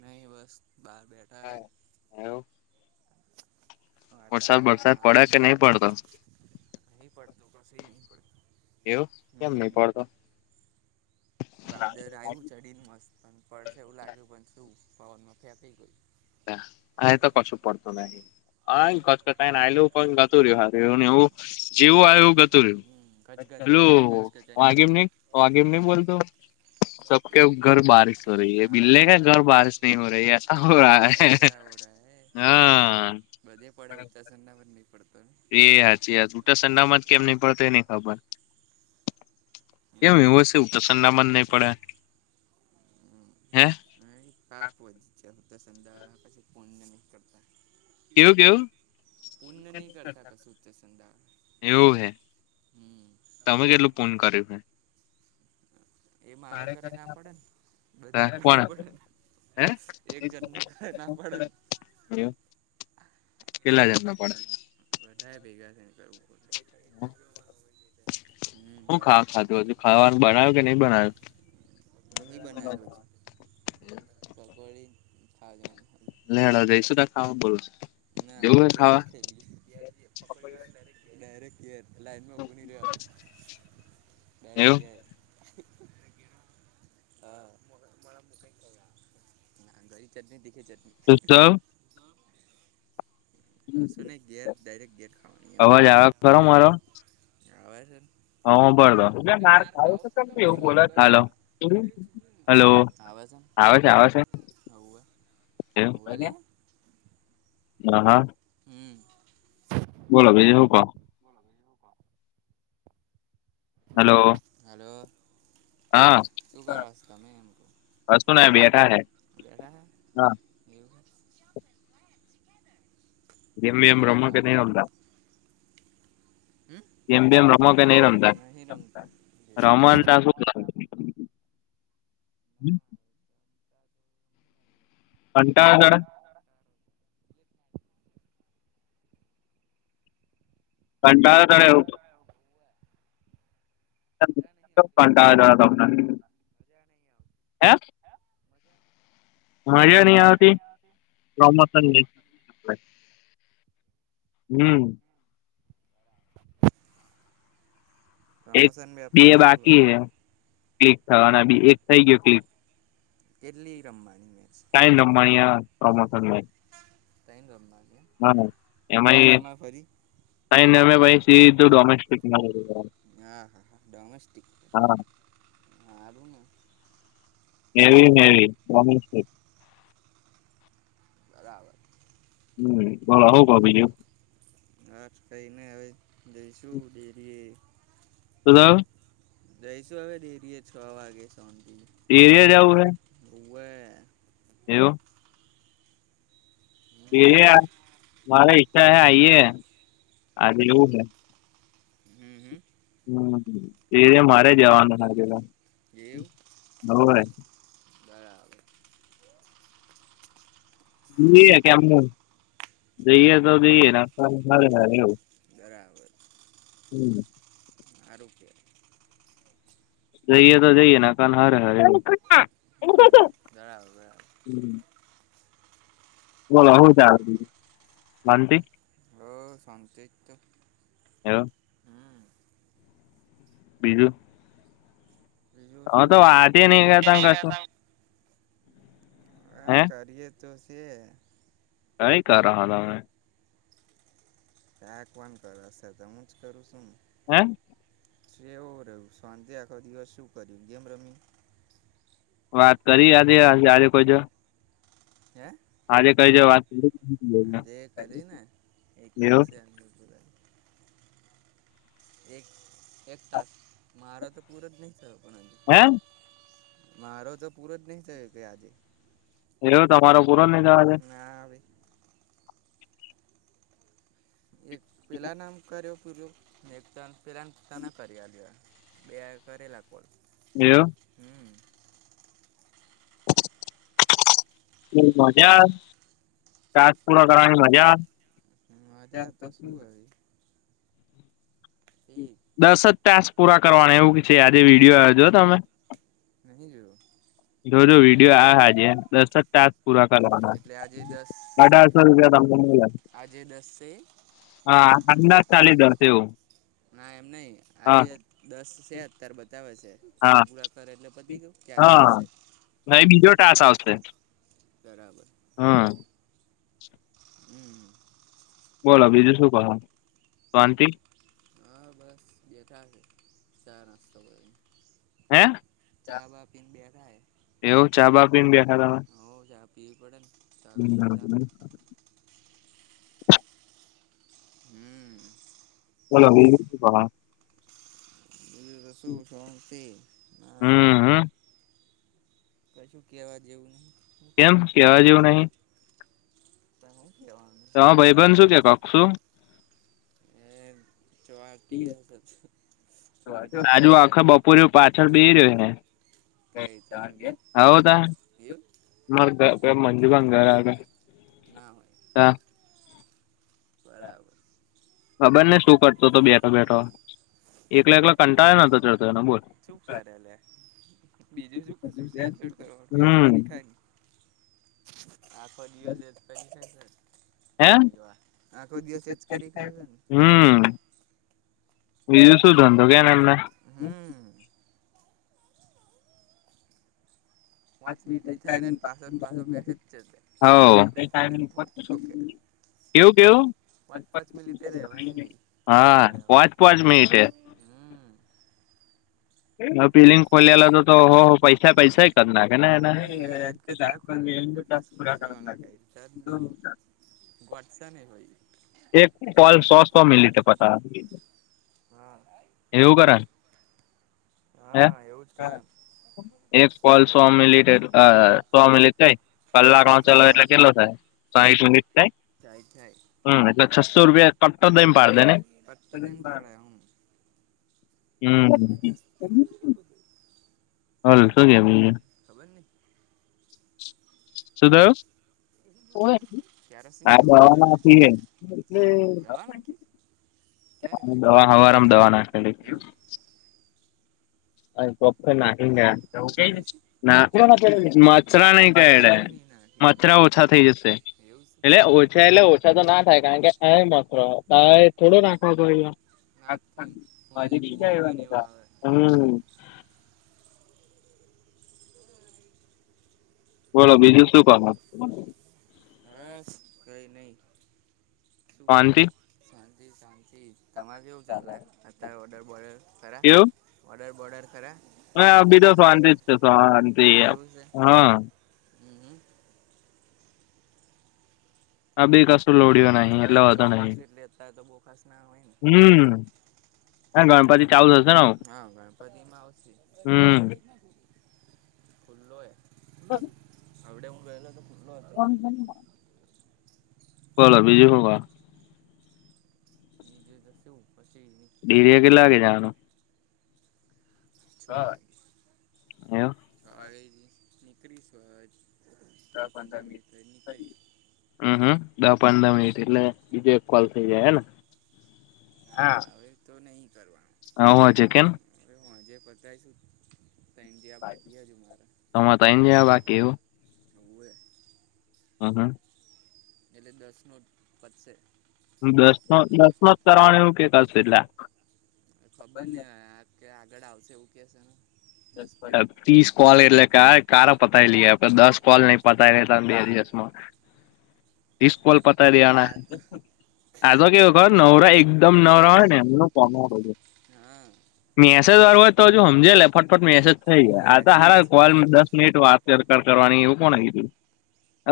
નહીં બસ બહાર બેઠા હે. હા એવું વરસાદ વાતાવરણ વરસાદ પડે સારું કે છે, નહી પડતો નહી પડતું કશુંક નહીં પડતું. એવું કેમ નહીં પડતો. વાદર આવ્યું ચડીને મસ્ત પણ પડશે એવું લાગ્યું પણ શું પવનમાં ફેર થઈ ગઈ. હા કશુ પડતુ નહી. હાતકતાને આલું પણ ગતું રહ્યું હ એને એવું જેવું આવ એવું ગતું રહ્યું. હમ હલો ગચગચન આવ્યું ને ગચગચન આગેમ ગચું ની આગેમ નહીં બોલતો. સબ કે ઘર બારિશ હો રહી હ હા બિલ્લે કે ઘર બારિશ નહી હો રહી સા હો રા હૈ. એસા હો રહા હે બધે પડે ઉત્તરસંડા પર હ નહીં પડતો ને [unintelligible] ખબર કેમ હમ એ [unintelligible] ના પડે હે [inaudible] કેવું કેવું એવું હે [inaudible] હમ તમે કેટલું [unintelligible] એ મારે [inaudible] છે કોણ હે એક જન ને [inaudible] કેટલા જન [inaudible] [inaudible] ભેગા થઈ [unintelligible] હમ [inaudible] બનાવ્યું કે નય ઈ બના નહી [unintelligible] પકોડી [unintelligible] [unintelligible] ના અમે જવું હે ખાવા એવું [unintelligible] [inaudible] હા [inaudible] [unintelligible] ચટણી [unintelligible] [inaudible] કશું નહીં ઘેર ડાયરેક્ટ ઘેર ખાવાની એમ અવાજ આવે ખરો મારો આવે છે [inaudible] હાલો એટલે માર ખાવો છે તમ બોલસ હાલો આવે છે આવે શે આવે શે ને હોવે હોવે લે [inaudible] હ હા હમ શું બોલા કરવાનું? બીજુ [inaudible] હાલો હલો હા શું કરો છો તમે એમ કહું કસું ના બેઠા સે [inaudible] [unintelligible] રમો કે બરાબર નઈ રમતા હમ નહીં રમતા મજા [unintelligible] [inaudible] [unintelligible] [inaudible] [inaudible] મજા ની આવતી પ્રમોશન મેચ હમ નહી એક આવતી મજા નહી આવતી મજા નહી પ્રમોશન બે મેપમાં શું બાકી હોય હે [unintelligible] કેટલી રમવાની [inaudible] છે સાઈન રમવાની [unintelligible] [inaudible] હા ત્રણ રમાય ફરી [unintelligible] સીધું ડોમેસ્ટિક હા ડોમેસ્ટિક હા હારું ને એવી મેવી [inaudible] બરાબર હમ બોલો હૂં કોનો બીજુ હા કઈ ની હવે જઈશું ડેરીએ હાલો જઈશું હવે ડેરીએ છ વાગે [unintelligible] એરિયા જવું હે ઉવે એવું હમ એરિયા તમા હિસ્સા હૈ આઈએ આજ એવું હૈ હમ હમ હમ એ મારે જવાનું હ પેલા એવું હોય બરાબર જઈએ કેમ જઈએ તો જઈએ એવું [unintelligible] બ્રવે [unintelligible] હમ આ રું કે જઈએ તો જઈએ ને કા હરે હરે હમ બરાબર બરાબર બલો હુ [unintelligible] માનતી હ શાંતિ હવ [unintelligible] હમ બીજું બીજું હ શું તો હોય વાત નહી કર ત કશું હા હે કરીએે તો છે કઈ કરો હો તમે કક વાન કર હશે તો હું જ કરું છું [unintelligible] હા વું રહ્યું શાંતે આખો દિવસ શું કર્યું ગમ રમી વાત કરી આજ જેયારે કોઈ જો હે [unintelligible] આજે કઈ છે વાત આજે એ કરી ને એક કક્ષે [unintelligible] અંદર પૂરા એક એક તાસ મારા તો પૂર જ નહી પણ હજુ હા મારો તો પૂરો જ નહિ થયો એકે આજે એ તમારો પૂરો નહી જવાજે ના [unintelligible] હવે એક પેલા નામ કર્યો પેલાતા કર બે કરેલા [unintelligible] એયો હમ એ મજા તસ પૂર્ણ કરની મજા [unintelligible] આવે. હજાર તો શું [unintelligible] એ દસ જ તાસ પૂરા કરવાનું એવું છે આજે વિડીયો આવજો તમે નહી જોયો જો જો વિડીયો આ હાજ દસક ટ પૂરા કરવાના એટલે આજે દસ અઢારસો રૂપિયા તમને મળે આજે દસે હા અમંદાજ ચાલીસ જશે એવું ના એમ નહિ હા આજે દસ છે અત્યારે બતાવે છે એ હા પૂરા કરે એટલે પતિ ગવું કે આગળ હા આવશે હવે બીજો ટાસ આવશે બરાબર હા [unintelligible] હમ બોલો બીજું શું કરો શાંતિ હા બસ બેઠાશે ચા નાસ્તો બધ હે બેઠા હે એવું ચા બા પીને બેઠા તમે પી પડેને હમમકાર [unintelligible] હમ હલોળ બજ ર શું શથી ના હમ હમ કશું કેવા જેવું નહીિ કેમ કેવા જેવું નહી તારે હું કહેવાનું હ ભાઈબન શું કે કક શું એ ચોવાટીી હ રાજુ આખા બપોર પાછળ બે રહ્યો ને કઈ તમારે ઘેર હવદા એવું મંજુ બંગાર ના હોય બરાબર ખબર ને શું કરતો હતો બેઠો બેઠો એકલા એકલા કંટાળ ન તો ચડતો એ બોલ શું કરે લે બીજું શું કશુંડ કરવાનું એચ હમ કરીરી ખાય આખો દિવસે પછ છે હે અરે વાહ આખો દિવસ એ જ કરી ખાય છે ને હમ બીજું શું ધંધો કે એમને હમ પાંચ ટ મિનિટ થાય ને ટાઈમિંગ પાછો ને પાછો મેસેજ છે તે પાંચ મિનિટ થાય ને ફોન ઠોકે કેવું કેવું પાંચ પાંચ મિનિટે રેવાય નહ વાત હા કર પાંચ પાંચ મિનિટે હમ [inaudible] હ પિલિંંગ ખોલલા હતો તો હો પૈસા પૈસા ક જ નાખે એ ટાસ્ક પુરા કર લાગે તદો ઘ્વાટસ ન હોય એક કોલ સો સો મિનિટે પતાવે એવું કરણ હે હા એવું જ કર એક કોલ સો મિલિટ સો મિલિટ કઈ કલાક ન ચલો એટલે કલાક કેટલો થાય સાહીઠ મિનિટ થાય જાય થાય હમ એટલે છસો રૂપિયા કટ્ટ દ પાડી પત્તા દેન પાડે હું હમ ઓલ શું કેમ અ ખબર નહીં શું થયું [unintelligible] કેરાન આ જેવું દવા નાખી એટલે દવા નાખી ક્યારે નાખી દવા હવારમ દવા નાખે એવું અ પપ તો હું કઈ જશે ના મચ્રા નઈ કે મચ્છર નહીં નાખી આખું મચ્રા ઓછા થઈ થ જશે એવું છે એટલે ઓછા એટલે ઓછા તો ના થાય કારણ કે આ મરો થોડો ના ખાતો ના જ થાય ને છ હું આજે બીજા પરીક્ષ આવ્યા ને આવે એવા હમ બોલો બીજું શું કર હા કઈ નઈ પાનચ શાંતિ તમારે કેવું ચાલે અત્યારે ઓર્ડર બોલ ખરા ઓર્ડર બર્ડર કરરા હ બીજા શાંતિ જ છે શાંતિ એવું છે હા હમ હમ. હ બે ક હવે ચોમાસુંટ લેતા હો તો બો ખાસ ના હોય ને હમ હા ગણપતિ ચાલુ થશે ને હા ગણપતિમાં આવશે હમ ખુલ્લો એ હ આડ હું વલો તો પુટલો હતો કોલો બીજી હોવા બીજું તો શું પછી ડેરિયા કેટલાાગે જવાનું છ વાગે એવું છ વાગે નીકળ છ વાે પંદ મ હ હમ પંદર મિનિટ એટલે બીજે કોલ થઇ જાય હને હા હવે તો નહી હ હોવા છે કેમ હજ પતાયશું તમે તો એ જ બાકી એવું હવે હા હા એટલે દસ ન પદશે દસ દસ ન જ કરવાનું એવું કકશે એટલે ડા આવશે એવું કે ને દસ પર ત્રીસ કોલ એટલે ક ક પતાય લઈએ આપડે દસ કોલ નહી તારે પતાય કોલપતારિયાણા આ તો આ તો કેવ ખબર નવરા એકદમ નવરા હોય ને એમ કો હા મેસેજ વારું હોય તો હજુ સમજે લે મેસેજ થઈ ગયા આ હાર મેસેજ કોલ દસ મિનિટ વાત કરવાની એવું કોણ આવીયું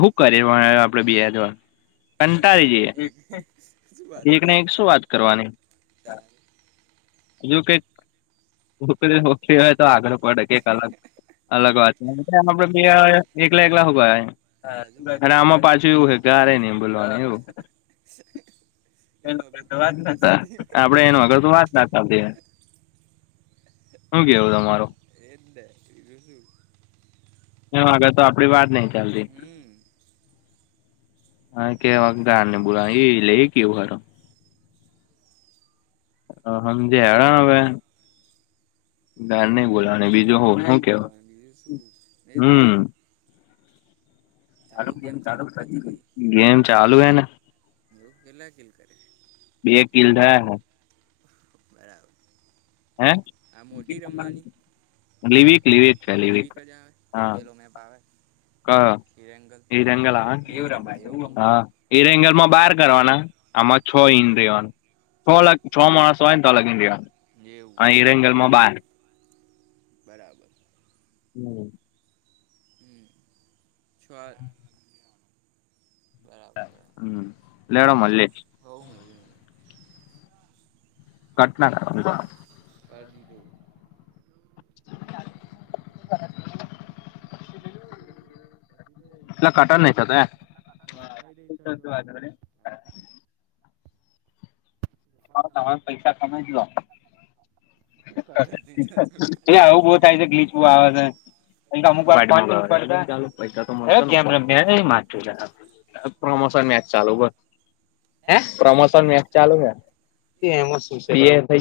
શું કરે આપડે બેજ કંટાળી જઈએ એક શું વાતો એકને એક કરવાની શું વાત કરવાની તારે હજુ કઈક હ હો આગળ પડે કે કલાક અલગ વાત છે આપડે બે એકલા એકલાભા હા, શું અને કર્યું આમાં કાલે પાછું એવું હે કીધું કે ક્યારે નહ અ, બોલવાનું એવું એ એનો વગર કર તો વાત ના નાતા થતી આપડે એનો આગળ તો વાત નાતા હ ગ એવદ અ મારો એને ર હ અગર તો આપડી વાત નહ ચાલતી હમ હા કે વાખદ ને બોલા એ લઈ ગ હર હમ જે હરા હવે ગર નઈ બોલા અને બીજું હોવ શું નહીં કેવા બોલવાનું બીજું શું એ જ તો હમ ાલ ચાલુ ચાલ ગેમ ચાલુ પતી ગઈ ગેમ ચાલુ હ ને લોકો કેટલા કિલ કરે બે કિલ થયા હ બરા હે આ મોટી રમવાની લિવિક લિવિક છે લિવિક લેવીિક જ આવે કે પેલો મેપ આવે હા હિરેંગલ એ રંગલ હ કે બેવ રમાય એવું હ એ રંગલ માં બાર કરવાના આમાં છ ઈ અવાનું છ લાખ છ માણ સોયન તો લગ ન્ડિયામાં આમ એવું અને હિરંગલમાં બાર બરાબર હમ હમ છ બરાબર બરાબર હમ લેડ મલી બહુ મળી મને ઘટના બાજ દો ત એ કરી છેું હા શત વાત બ હ તમે પૈસા કમે જો રીધ આવું બ થાય અમુક [unintelligible] પ્રોમોશન મેચ ચાલુ બોલ હે પ્રમોશન મેચ ચાલુ છે એ એમાં શું છે થાય [unintelligible]